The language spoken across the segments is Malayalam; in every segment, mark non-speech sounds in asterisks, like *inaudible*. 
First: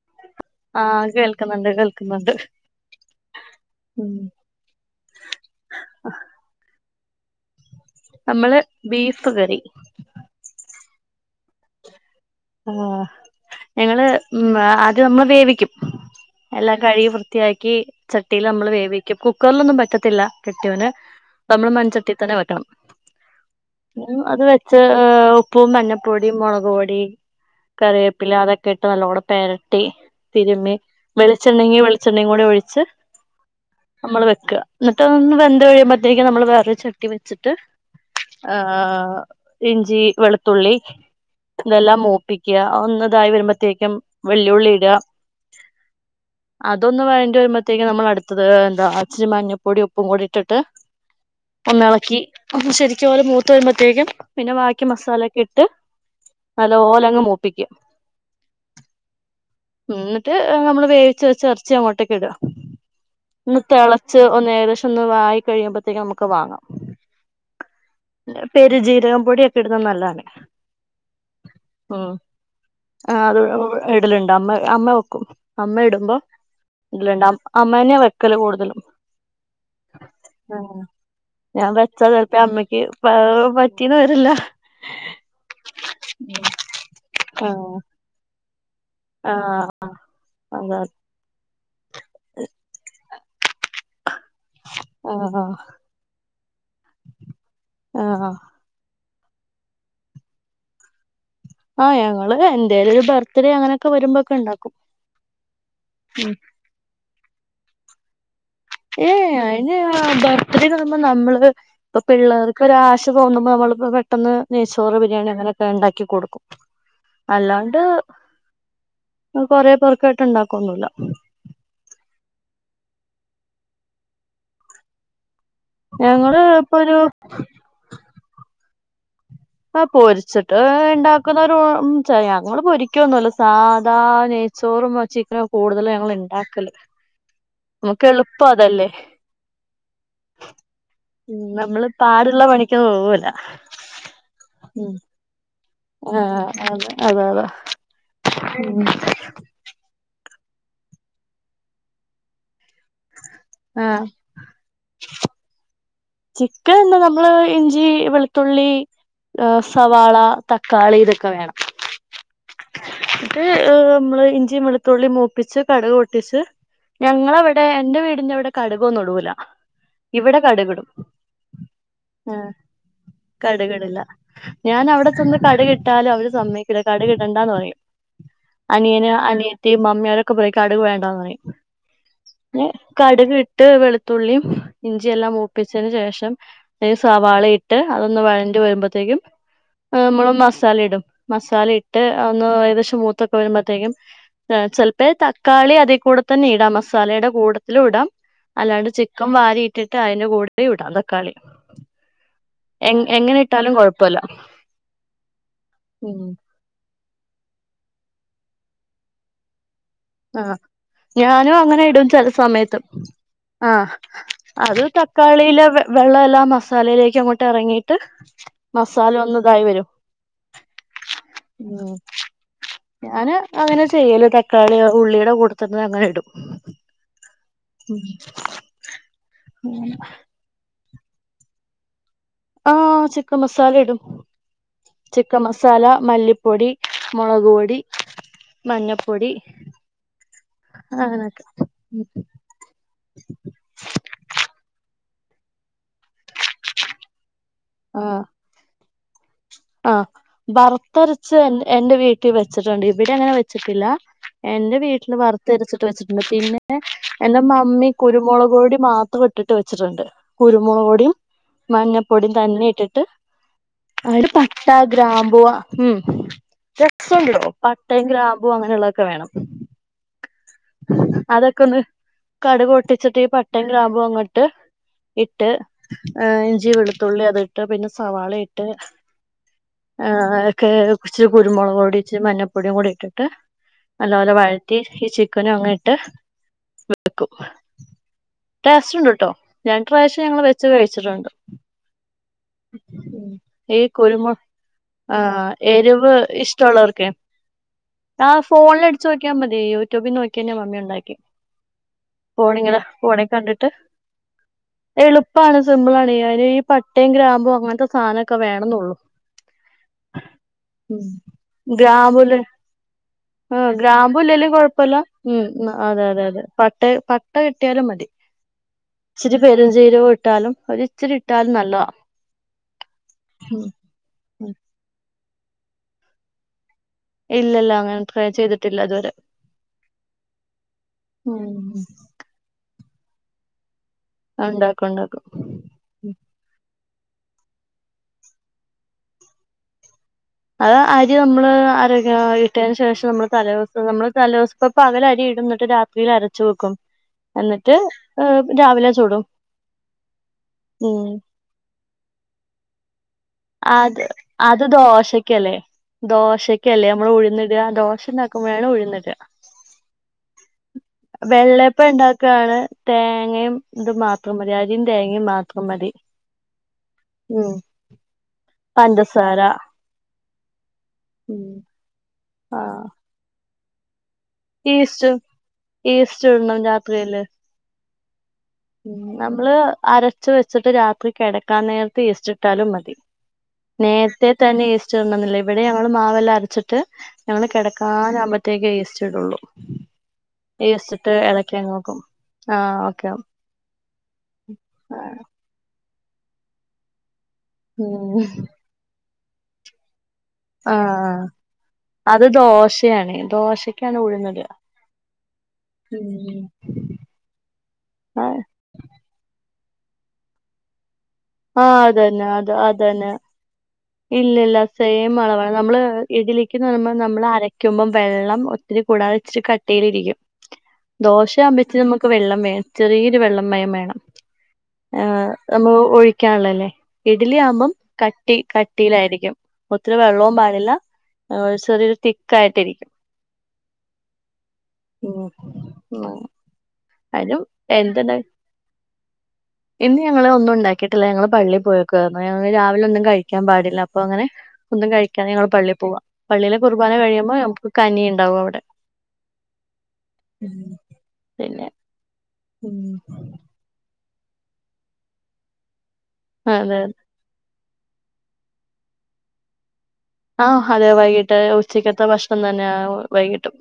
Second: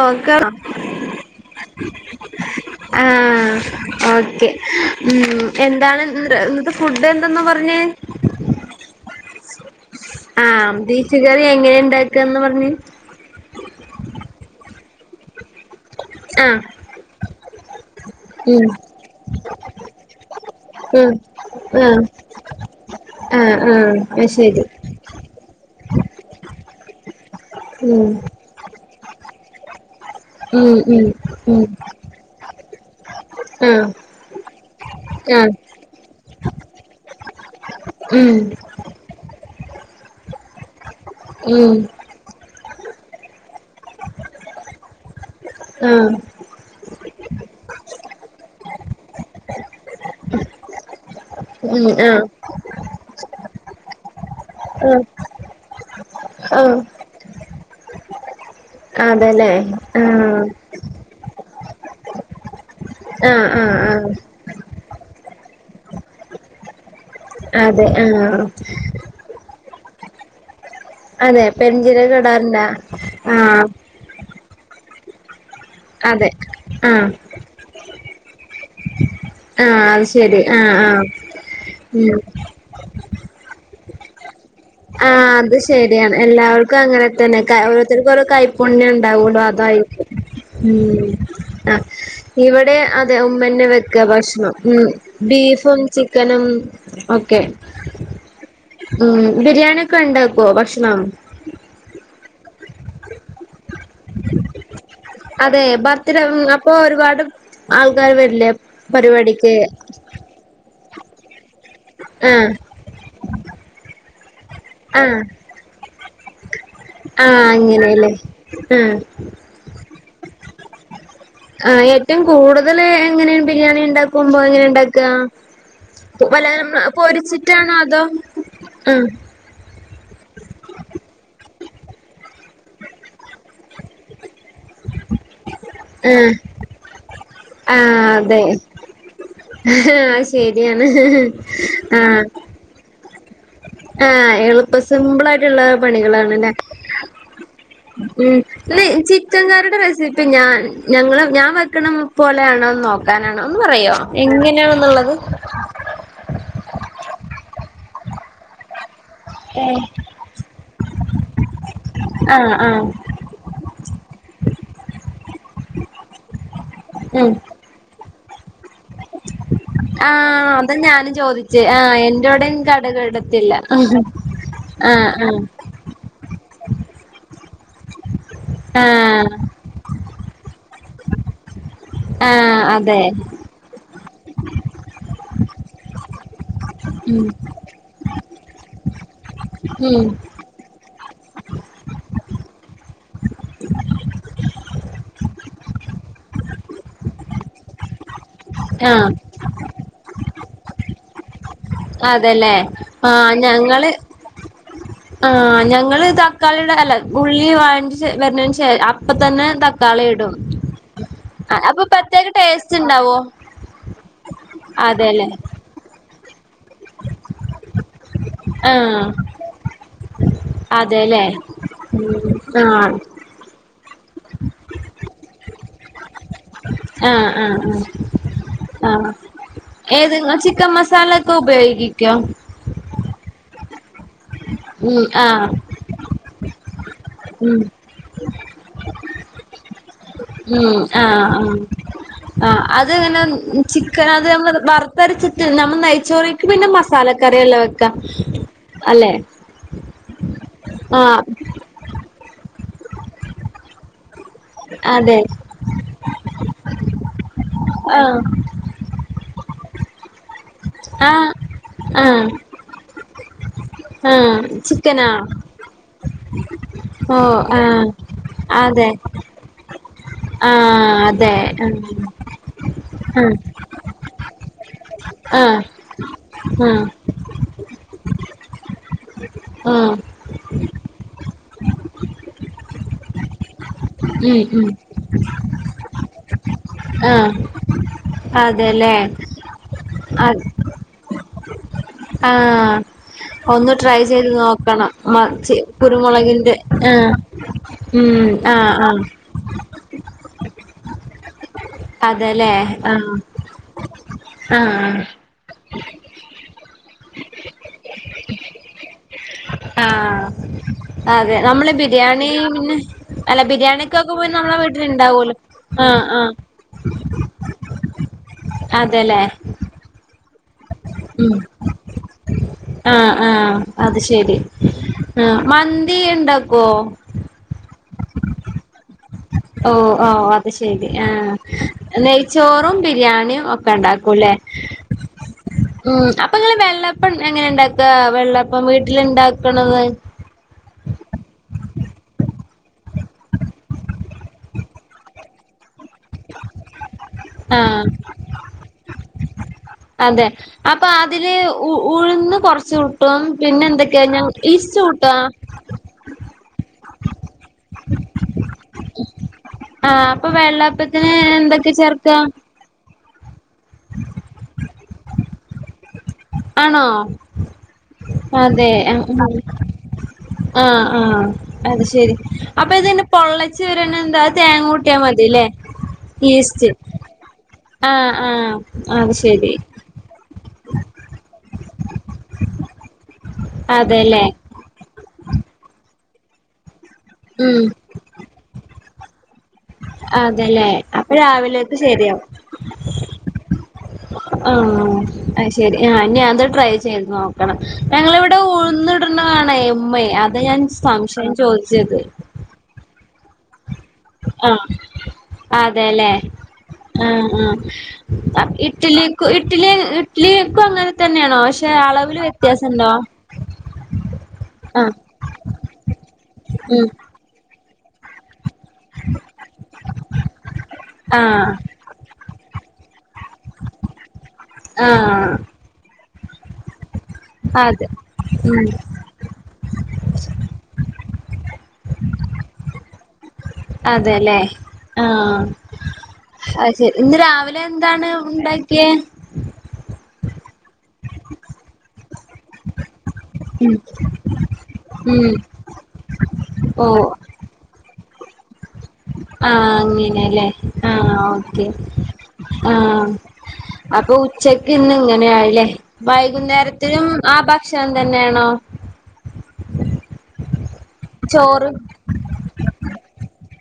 ഓ കാർ ആഹ് കേൾക്കുന്നുണ്ട് കേൾക്കുന്നുണ്ട് ആഹ് ഉം ഓക്കെ ഉം എന്താണ് ഇന്നത്തെ ഫുഡ്ന്തെണെന്ന് പറഞെ നമ്മള് ബീഫ് കറി ആഹ് ബീച്ച് കറി എങ്ങനെ ഇണ്ട് ആഹ് ഞങ്ങള് ഉം അത് നമ്മ വേവിക്കും ആഹ് എല്ലാം കഴുകി വൃത്തിയാക്കി ചട്ടില് ഉം നമ്മള് വേവിക്കും. കുക്കറ്ലൊന്നും പറ്റത്തില്ല കെട്ടിയോന് ഉം ഇപ്പം നമ്മള് ആഹ് മൺചട്ടിതന്നെ വെക്കണം ആഹ് ആഹ് അത് ശരി വെച്ച്.. ഉപൂ മഞ്ഞപ്പൊടി മൊളക് പൊടി ഉം കറിവേപ്പില അതൊക്കെ ഇട്ട് നല്ലോണം പേരട്ടി തിരുമ്മി ഉം ഉം ഉം വെളിച്ചെണ്ണെങ്കിള.. പച്ചെണ്ണയും കൂടി ഒഴിച്ച് ആഹ് നമ്മൾ വെക്ക ഇന്നട്ട് ഒന്ന് ആഹ് വെന്ത് ഒഴിയ തേക്ക് നമ്മള് വേറൊരു ചട്ടി വെച്ചിട്ട് ഉം ആഹ് ഇഞ്ചി വെളുത്തുള്ളി ഉം ഇതെല്ലാം മൂക്ക് പ്പിക്ക്യ ഒന്നതായി വരുമ്പോഴത്തേക്കും വെല്ലുളി ഇട ആഹ് അതൊന്ന് വേണ്ടി വരുമ്പോഴത്തേക്കും നമ്മൾടുത്തത് എന്താ അരച്ച മഞ്ഞപ്പൊടി ഉപ്പും കൂടി ഇട്ടിട്ട് *inaudible* ഒന്ന് എളക്കി ആഹ് അ പ്പ ശരിക്കും പോലെ മൂ... ത്ത്‌ വരുമ്പോഴത്തേക്കും പിന്നെ ബാക്കി മസാലൊക്കെ ഇട്ട് ആഹ് നല്ലോ. ഇന്നട്ട് അങ്മൂപ്പിക്കും ഇതല്ലെ ആഹ് ട്ട് മ്മള് വേവിച്ച് വെച്ച എറച്ചി അങ്ങോട്ടേക്ക് ഇട ആഹ് ന്ന് ആഹ് ആഹ് തെളച്ച് ഒന്ന് ഏകദേശംന്ന് വായി കഴിയുമ്പത്തേക്ക് ഞമ്മക്ക് വാങ്ങാ അതെ ആഹ് എ പെരു ജീരകം പൊടിയൊക്കെടുന്നത് നല്ല ആണ്! അതെ പെരിഞ്ചീരഇ ടാറ്ല്ല ആഹ് ഇടല്ഇണ്ടാ അമ്മ അമ്മ വെക്കും അമ്മ ഇടുമ്പോ അതെ *inaudible* ആഹ് ഇതിലുണ്ടവും അമ്മേനെ വെക്കല് കൂടുതലും ആഹ് അത് ശരി ആ ആഹ് ആഹ് ഞൻ വച്ച ഉം ചെലപ്പഅമ്മക്ക് പ്പ പറ്റീന്ന് വരില്ല ആഹ് അത് ശരിയാണ്. എല്ലാവർക്കും അങ്ങനെ തന്നെ കല്യാണം ആഹ് ഓരോത്തർക്കോരോ കായ്പുണ്ണ്യൺ ണ്ടവൊള്ളൂ അതായ്‌രുക്കു അതാ ഉം ഇവിടെ അത അതെ ഉമ്മന്നെ വെക്ക ഭക്ഷണം ഉം ആഹ് ആഹ് ബീഫും ചിക്കനും ഒക്കെ ആഹ്‌ അഹ് ഉം ബിരിയണിഒക്കെ ഉണ്ടാക്കോ ഭക്ഷണം? ആഹ്‌ ഞങ്ങള് എന്തേലൊരു ബർത്ത് ഡേ അങ്ങനെയക്കെ വരുമ്പോക്കെ ഇണ്ടാക്കും. അതെ ബർത്ത്ഡേ ഉം അപ്പൊ മ് ഒരുപാട് ആൾക്കാര് വരില്ലേ? ഏയ് എ പരിപാടിക്ക് അയിന് ബർത്ത്ഡേക്കന്നറിമ്പോ നമ്മള് ഇപ്പൊ ആഹ് പിള്ളേർകൊരാശ തോന്നുമ്പോ നമ്മള്പ്പ പെട്ടൊന്ന് നൈചോറ് ബിരിയാണി അങ്ങനൊക്കെ ഇണ്ടാക്കി കൊടുക്കും ആഹ്‌ അങ്ങനെല്ലേ അഹ് അഹ് കൊറേ പോർക്കോട്ട് ഇണ്ടാക്കൊന്നൂല്ല ആ ഏറ്റും കൂടുതൽ എങ്ങനെയാണ് ബിരിയാണി ഇണ്ടാക്കുമ്പോ എങ്ങനെ ഇണ്ടാക്ക? ഞങ്ങള് വല്ലാരും ഇപ്പൊ ഒരു പൊരിച്ചിട്ടാണോ അതോ? ഉം ആ പൊരിച്ചിട്ട് ണ്ടാക്കുന്നവരു ചെയ് ഞങ്ങൾ പൊരികോന്നല്ല ചെയ്യ സാധാ നെയ്ച്ചോറും ചിക്കനും കൂടുതലും ആഹ് ഞങ്ങള്ണ്ടാക്കല് ക്ക് എളുപ്പഅതല്ലേ? അഹ് അഹ്‌ശരിയാണ് ആഹ്‌ ക്കാൻ വേവൂല ആഹ് അള്പ്പ സിമ്പിളായിട്ട്ള്ള ആഹ്‌ അതെ അതെ അതാ ഉം ല്ല ചിക്കൻ കറിയുടെ റെസിപ്പി ഞാൻ ഞങ്ങള് ഞാ വെക്കണ പോലേണോ നോക്കാനാണ് ഒന്ന് പറയോ ആഹ് എങ്ങനെണ്ന്ന്ള്ളത് ചിക്കൻന്താ നമ്മള് ഇഞ്ചി വെളുത്തുള്ളി ഹ്‌ സവാള തക്കാളിതൊക്കെ വേണം! ആഹ്‌ ആഹ്‌ ട്ട് മ്മള് ഇഞ്ചി വെളുത്തുള്ളി മൂപ്പിച്ച് കടക് പൊട്ടിച്ച് ഉം ഞങ്ങളവിടെ എന്റെ വീടിന്റെവിടെ കടുകൊന്നുടൂല ആഹ്‌ അത ഞാനും ചോദിച്ച് ആ ആഹ് ന്റോടിം കടുക്ടത്തില്ല കടുകിടില്ല ആ ആ ട്ടാലും അവര് സമ്മയ്ക്കൂല കടകിടണ്ടന്ന് പറയും ആഹ് അനിയനും ആഹ് അനിയതി തിംമമ്മീം ഒരൊക്കെ പറയും കടുക് വേണ്ടാന്ന് പറയും ആഹ് അതെ കടുക് ഇട്ട് വെളുത്തുള്ളിയും ഇഞ്ചില്ലാം മൂപ്പിച്ചതിനന് ശേഷം അയ് ഉം സവാള ഇട്ട ട്ട് അതൊന്ന് വഴണ്ടി വരുമ്പോഴത്തേക്കും ഹ്‌ ഉം മ്മള് മസാല ഇടും മസാല ഇട്ട് ഒന്ന് ഏകദേശം മൂത്തൊക്കെ വരുമ്പോഴത്തേക്കും ഹെ ചെൽപേ തക്കാളി അതികൂടെ തന്നെ ഇടാം മസാലേടെ കൂടെ ലുടാം അല്ലാണ്ട് ആഹ് ചിക്കൻ വാരിട്ടിട്ട് അതിന്റെ കൂടെ ഇടാം തക്കാളി അതല്ലേ ആ ഞങ്ങള് അല്ല ആ ഞങ്ങള് തക്കാളിടെ അല്ല ഉള്ളി വായണ്ട് ശേ വർനിശേ അപ്പത്തന്നെ ത ക്കാളിടും ആഹ് ഞാനും അങ്ങനെ ഇടും ചെല സമയത്ത് ഉണ്ടാവോ ആഹ്‌ അത് അതെല്ലേ തക്കാളിയിലെ വെ വെള്ളല്ലാം മസാലയിലേക്കങ്ങോട്ടിറങ്ങിയിട്ട് ആഹ് അതെലേ ഉം ആഹ്. ഞാന് അങ്ങനെ ചെയ്യല് തക്കാളിയ ഉള്ളിടെ കൂടെത്ത ആഹ് ആഹ് ആഹ്. ആഹ് ഏത ങ്ങള് ചിക്കം മസാല ക്കെ ഉപയോഗിക്കോ? ആഹ് ചിക്കം മസാല ഇടും. *inaudible* ചിക്കം ആഹ് മസാല, മല്ലിപ്പൊടി, മൊളക് ഉം പൊടി. മഞ്ഞപ്പൊടി. ഉം അങ്ങനൊക്കെ ആഹ് ആഹ്. ആ അത്ങ്ങനെ ചിക്കനത് ന വറുത്തരച്ചിട്ട് നമ്മൾ നയിച്ചോറി ക്ക് പിന്നെ മസാലക്കറല്ലേ വെക്ക ആഹ് അല്ലെ. ആഹ് ആഹ് വർത്തരച്ച് എൻറെ വീട്ടി വെച്ചിട്ടുണ്ട് ഇവിടെ അങ്ങനെ വെച്ചിട്ടില്ല. എന്റെ വീട്ടില് അതെ വറുത്തരച്ചിട്ട് വെച്ചിട്ടുണ്ട് പിന്നെ എന്റെ മമ്മി ആഹ് കുരുമൊളക് പൊടി മാത്ര ട് ഇട്ടിട്ട് വെച്ചിട്ടുണ്ട് കുരുമൊള പൊടിം, ആഹ് ആഹ് മഞ്ഞപ്പൊടിം തന്നെ ഇട്ടിട്ട്. ആഹ്. ട്ട ചിക്കനാ ഗ്രാമ്പു ഉം. ഓഹ് രസണ്ടോ പട്ടേ ഗ്രാമ്പും അങ്ങനള്ളതൊക്കെ വേണം. അഹ്. അതൊക്കെ ഒന്ന് കടൊട്ടിച്ചിട്ട് ഈ പട്ടൻകമ്പും അങ്ങോട്ട് ഇട്ട് ആഹ് ഹെ ഇഞ്ചി ആഹ് ആഹ് വെളുത്തുള്ളി അതിട്ട് പിന്നെ സവാളയിട്ട് ആം. ആ ഒക്കെ കുച്ചി കുരുമുളക്ടി ഇ്ച്ച് മഞ്ഞപ്പൊടി കൂടി ഇട്ടിട്ട്. നല്ലപോലെ ഉം ഉം വഴറ്റി ഈ ചിക്കനും അങ്ങിട്ട് ആഹ് വെക്കും. അതെല്ലേ ടേസ്റ്റണ്ട്ട്ടോ രണ്ട് പ്രാവശ്യം അത് ഞങ്ങള് വെച്ച് കഴിച്ചിട്ണ്ട്. ആഹ്. ഒന്ന് ഈ ട്രൈ ചെയ്ത് കുരുമു നോക്കണം ആ മച്ച് എരിവ് കുരുമുളകിന്റെ ഇഷ്ടമുള്ളവർക്കെ ആഹ് ഉം ആഹ് ആഹ്. ചോക്കിയ മതി യൂട്യൂബിൽ നോക്കിന്നെ മമ്മി ഉണ്ടാക്കി അതെല്ലേ പോണിങ്ങാ ആഹ് പോണേ കണ്ടിട്ട്. ആഹ് എളുപ്പാണ് സിമ്പിളാണ് യി പട്ടേം ഗ്രാം മ്പോ അവ്പോൽത്തെ സാനൊക്കെ വേണന്നള്ളു. ആഹ് അതെ നമ്മള് ബിരിയാണി ഗ്രാമ്പൂല് പിന്നെ അല്ല ബിരിയാ ആഹ് ക്കൊക്കെ പോ ഗ്രാമ്പൂല്ലേലും നമ്മളെ വീട്ടില കൊഴപ്പല്ല ഇണ്ടാവല്ലോ ഉം ആഹ് അതെ അതെ ആഹ് അതെ പട്ട പട്ട അതെല്ലേ. ചരുംചീരവും ഇട്ടാലും ഒരിച്ചിരി ഉം ഇട്ടാലും നല്ലത ആഹ് ആഹ് അത് ശരി ഉം ആ മന്തി ഇ ണ്ടാക്കോ ഇല്ലല്ല അങ്ങനെ ട്രൈ ചെയ്തിട്ടില്ല ഇതുവരെ ഓഹ് ഓഹ് അത് ശെരി ആഹ് ഉം നെയ്ച്ചോറും, ബിരിയാണിം ഒക്കെ ഇ ണ്ടാക്കൂല്ലേ ഉണ്ടാക്കും ഉണ്ടാക്കും. ഉം അപ്പൊ ഇങ്ങെള് വെള്ളപ്പം എങ്ങനെ ഇണ്ടാക്കാ വെള്ളപ്പം വീട്ടിലണ്ടാക്കണത്. അ അരി മ്മള് അര ഇട്ടതിന് ശേഷം അമ്മള് തലേസം നമ്മള് തലസ പകല അരി ഇടുന്നിട്ട് രാ സിൽ അരച്ചു വെക്കും എന്നിട്ട് ആഹ് ഏ രാവിലെ ചൂടും. അതെ അപ്പൊ അതില് ഉഴ്ന്ന് കൊ റചൂട്ടോ? അത് പിന്നെന്തൊക്കെയാ ന്നം അത് ഈസ്റ്റ് കൂട്ടോ? ദോശക്കല്ലേ ദോശക്കല്ലേ അമ്മൾ ഉഴുന്നിട ദോശ ണ്ടാക്കുമ്പഴാണ് ഉഴുന്നിട ആഹ് അപ്പൊ വെള്ളപ്പ വെള്ളപ്പ ഇണ്ടാക്കാണ് തേങ്ങയും ഇത് മാത്രം മതി അരിം തേങ്ങി മാത്രം മതി. ആണോ ഉം അതെ അ അ പഞ്ചസാര ആഹ് ആഹ് ഉം അത് ശെരി അപ്പൊ ആഹ് ഇതിന് പൊള്ളച്ചെരാനെന്താ തേങ്ങുട്ടിയ ഈസ്റ്റ് മതില്ലേ ഇടണം ഈസ്റ്റ് രാത്രിയില് ആഹ് ആഹ് ഉം അത് ശെരി നമ്മള് അരച്ച് വെച്ചിട്ട് രാത്രി കിടക്കാൻ നേരത്ത് ഈസ്റ്റിട്ടാലും മതി അതെല്ലേ നേരത്തെ തന്നെ ഈസ്റ്റ് ഇടണംന്നില്ല ഇവിടെ ഞങ്ങൾ മാവെല്ലാം അരച്ചിട്ട് ഞങ്ങള് ഉം കിടക്കാനാവുമ്പോത്തേക്കേ ഈസ്റ്റ്ടുള്ളൂ അതെല്ലേ അപ്പൊ ഈസ്റ്റിട്ട് ഇളക്കിയങ്ങ് രാവിലേക്ക് വെക്കും ശെരിയാവും. ആഹ് ഓക്കെ ആ അയ് ശെരി ആ ഇഞ്ഞി അത് ട്രൈ ചെയ്ത് നോക്കണം ഉം ഞങ്ങിവിടെ ഉഴുന്ന് കാണ ഇമ്മ അത ഞാൻ സംശയം ചോദിച്ചത് ഇത് ദോശയാണ് ദോശ ആഹ അതെല്ലേ ഉം ആ ആ ഇഡ്ലി ഇഡ്ലിക്കും അങ്ങനെ തന്നെയാണോ പക്ഷെ ആഹ് അളവിൽ വ്യത്യാസണ്ടോ ഇല്ല ഇല്ല ആഹ് സെയിം അളവാണ് നമ്മള് ഇഡലിക്ക്ന്ന് ഉം പറുമ്പ നമ്മള് അരക്കുമ്പോം വെള്ളം കൂടാതെ ഇച്ചിരി കട്ടീൽ ഇരിക്കും ആഹ് ദോശയാമ്പത്തിന് നമുക്ക് വെള്ളം വേണം ചെറിയൊരു വെള്ളം മയം വേണം ആഹ് നമ്മ ഒഴിക്കാനുള്ളല്ലേ ഇഡലിയാകുമ്പം അതെ കട്ടി ഉം കട്ടിയിലായിരിക്കും ഒത്തിരി വെള്ളവും പാടില്ല അ ചെറിയരു തിക്കായിട്ടിരിക്കും അതെല്ലേ ഉം ആഹ് ഉം. അയ് ശരി ഇന്ന് അതിനും രാവിലെ എന്താണ് എന്തുണ്ടാ ഉണ്ടാക്കിയത് ഇന്ന് ഞങ്ങള് ഒന്നും ഉണ്ടാക്കിയിട്ടില്ല ഞങ്ങള് പള്ളി പോയേക്കുവായിരുന്നു ഞങ്ങള് രാവിലെ ഒന്നും കഴി കഴിക്കൻ ഉം പാടില്ല അപ്പൊ അങ്ങനെ ഒന്നും കഴിക്കാൻ ഉം ഞങ്ങള് പള്ളിൽ പോവാ പള്ളിയിലെ കുർബാന ഓഹ് കഴിയുമ്പോ നമുക്ക് കനി ഉണ്ടാവും അവിടെ ആഹ് അങ്ങനെല്ലേ ഉം. ആഹ് ഓക്കേ പിന്നെ ഉം ആഹ് അപ്പൊ ഉച്ചക്ക് ഇന്ന് ഇങ്ങനെയായില്ലേ അതെ വൈകുന്നേരത്തിലും ആ ഭക്ഷണം തന്നെയാണോ ആഹ് അതെ വൈകിട്ട് ചോറ് ഉച്ചക്കത്തെ ഭക്ഷണം തന്നെയ വൈകിട്ടും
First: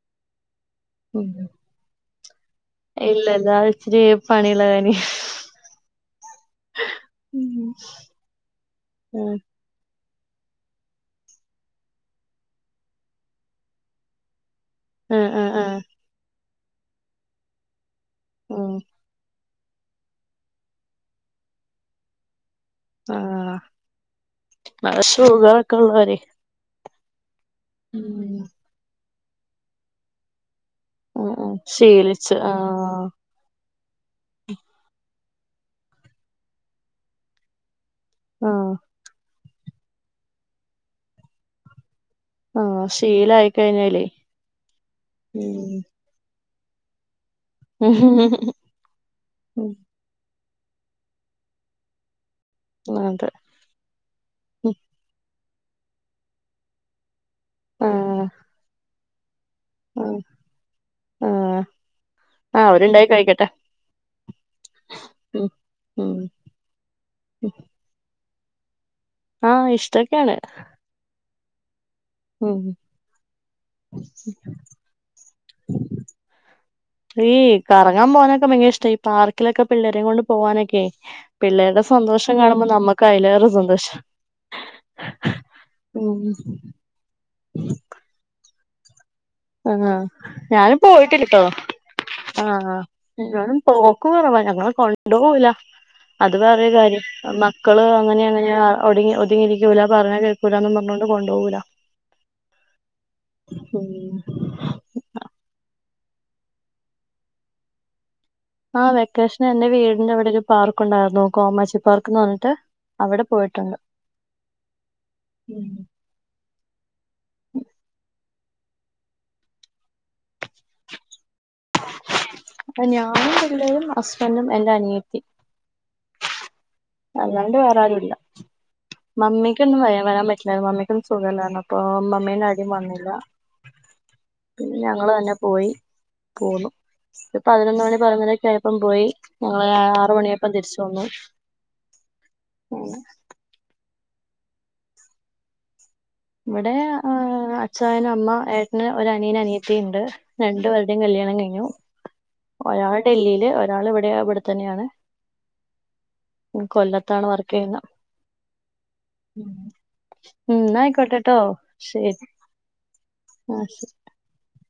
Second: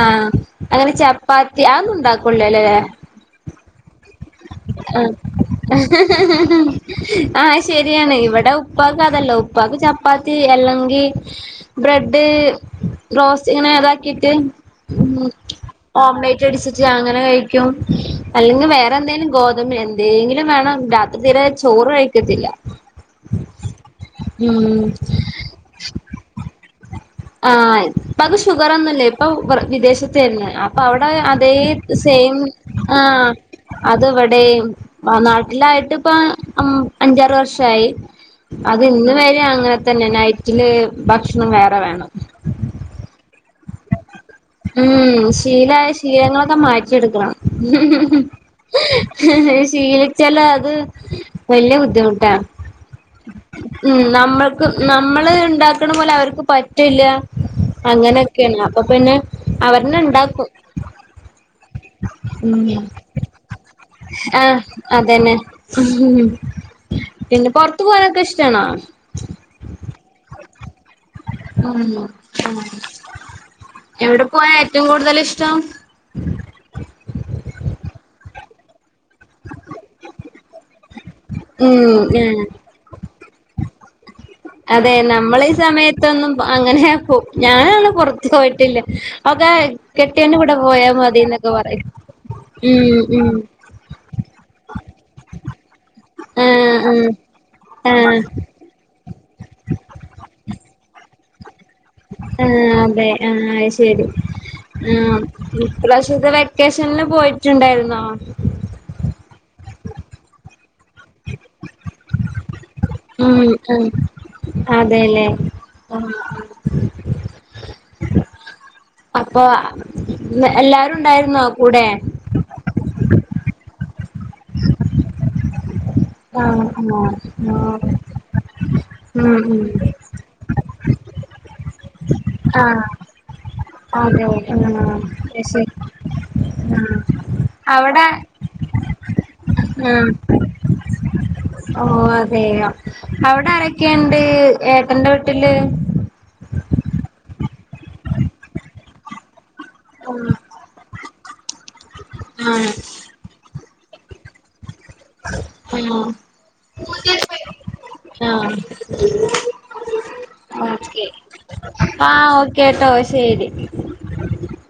ആഹ് അങ്ങനെ ഉം ചപ്പാത്തി അന്ന ഉണ്ടാക്കള്ളോ അല്ലേല്ലേ ഇല്ല ഇല്ല *unintelligible* ഉം ആഹ് ശരിയാണ് ഇവിടെ ഉപ്പക്കാതല്ലോ ആഹ് ഉപ്പ ഉപ്പാക്ക് ചപ്പാത്തി അല്ലെങ്കി ബ്രെഡ് റോസ്റ്റ് ഇങ്ങനെ താക്കിട്ട് ഉം ആഹ് ആഹ് ഓമ്പേറ്റ് അടിച്ചിട്ട് അങ്ങനെ കഴ അല്ലെങ്കിൽ ഉം വേറെന്തേങ്കിലും ഗോതമ്പന് എന്തെങ്കിലും വേണം രാത്രി ത്തീരെ ചോറ് കഴിക്കത്തില്ല ആഹ് ഉം നല്ല സ സുഖമൊക്കെള്ളവര് ആഹ് ഇപ്പക്ക്‌ ഷുഗർ ഒന്നുംല്ലേ ഇപ്പൊ വിദേശത്ത തന്നെ അപ്പ അവിടെ ഉം അതേ ഉം ശീലിച്ച് സെയിം ആഹ് അത് ഇവിടെ നാട്ടിലായിട്ട് ഇപ്പ അഞ്ചാറ് വർഷയി ആഹ് അത് ഇന്ന വരെ അങ്ങനെ തന്നെ നൈറ്റില് ഭക്ഷണം വേറെ വേണം ആഹ് ശീലയി കഴിഞ്ഞാല് ഉം ശീലമായ ശീലങ്ങളൊക്കെ മാറ്റിയെടുക്കണം ഉം ഉം ശീലിച്ചാല അത് വല്യ ബുദ്ധിമുട്ടാ അ അതെ ഉം നമ്മൾക്ക് ഉം നമ്മള് ഉണ്ടാക്കണ പോലെ അവർക്ക് പറ്റില്ല ആഹ് അങ്ങനെയൊക്കെയാണ് അപ്പൊ പിന്നെ അവർന ആഹ് ഇണ്ടാക്കും ആഹ് ആഹ് ഉം അവരുണ്ടായി കഴിക്കട്ടെ ആഹ് അതന്നെ ഉം ഉം പിന്നെ പുറത്തു പോകാനൊക്കെ ഇഷ്ടണോ ആഹ് ഇഷ്ടൊക്കെയാണ് ഉം ഓഹ് എവിടെ പോയാൻ ഏറ്റവും കൂടുതൽ ഇഷ്ടം ഈ. കറങ്ങാൻ പോകാനൊക്കെ ഭയങ്കര ഇഷ്ട ഈ പാർക്കിലൊക്കെ പിള്ളേരെകൊണ്ട് പോവനൊക്കെ.. പിള്ളേരുടെ ഉം സന്തോഷം ഏഹ് കാണുമ്പോ നമ്മക്ക് അതിലേറെ സന്തോഷ.. അതെ നമ്മളീ സമയത്തൊന്നും അങ്ങനെ പോ ഞാനൊന്നും പൊറത്തു പോയിട്ടില്ല.. അതെ ആഹ് കെട്ട്യോന്റെ കൂടെ ഞാനും പോയാ മതി പോയിട്ടില്ലട്ടോ ന്നൊക്കെ പറയു ആഹ് മ്മ്ഹ്.. ഞാനും പോക്ക് കൊറവാ ഞങ്ങളെ കൊണ്ടൊവുല.. അത് വേറെ ആഹ് ആഹ് കാര്യം മക്കള് ആഹ് അങ്ങനെ ങ്ങനെ ഓട്ങ്ങി.. രിക്കൂല പറഞ്ഞ കേക്കൂലാന്നു പറഞൊണ്ട്. കൊണ്ടൊവുല.. ആഹ് അതെ ആയ് ശരി.. ഉം ആം ഇപ്രാവശ്യത്തെ വെക്കേശല് പോയിട്ടുണ്ടായിരുന്നോ.. ആഹ് വെക്കേഷന് എന്റെ വീടിന്റെ അവടൊരു പാർക്ക്ണ്ടായിരുന്നു കോമാച്ചി പാർക്ക്ന്ന് പറഞ്ഞിട്ട്.. അവിടെ മ് പോയിട്ടുണ്ട് ഹ്. അതെലേ.. ആഹ്.. അപ്പൊ. അ എല്ലാരും ഉണ്ടായിരുന്നോ കൂടെ.. ഞാനും പിള്ളേരും അസ്ബൻഡും എന്റെ അനിയത്തി.. പ്പാ ആ ഹ് അല്ലാണ്ട് വേറെ ആരുല്ല ഉം മമ്മികൊന്നു ഉം വയാൻ വരാൻ പറ്റില്ലരുന്നു മമ്മിക്ക്.. സുഖല്ലാര്ന്നപ്പൊ മമ്മി നാടി. വന്നില്ല.. ആതെ. ഹ്ഹ പിന്നെ ഞങ്ങള് തന്നെ ആ ശെരി.. പോയി പോന്നു.. പതിനൊന്ന് മണി പറഞ്ഞതൊക്കെപ്പം പോയി ഞങ്ങള് ആറ മണിയപ്പം തിരിച്ചു വന്നു ആഹ് അതെ അവിടെ ആരൊക്കെണ്ട് ഏട്ടന്റെ വീട്ടില് ഇവിടെ ആഹ് അഛായൻ അമ്മ ഏട്ടന് ഒരു അനിയന് അനിയ ത്തിണ്ട് രണ്ട് പേരുടെ കല്യാണം കഴിഞ്ഞു ആ *inaudible* ഒരാള് ഡ ല്ലീൽ ഒരാൾ ഇവിടെ ഇവിടെത്തന്നെണ് ആഹ് കൊല്ലത്താണ് വർക്ക് യ്യുന്നെ ആഹ് ഉം ആഹ് ഓക്കെ ന്നായികൊട്ടട്ടോ ശരി ആഹ് ഓക്കേട്ടോ ശരി ആഹ് ശരി *inaudible*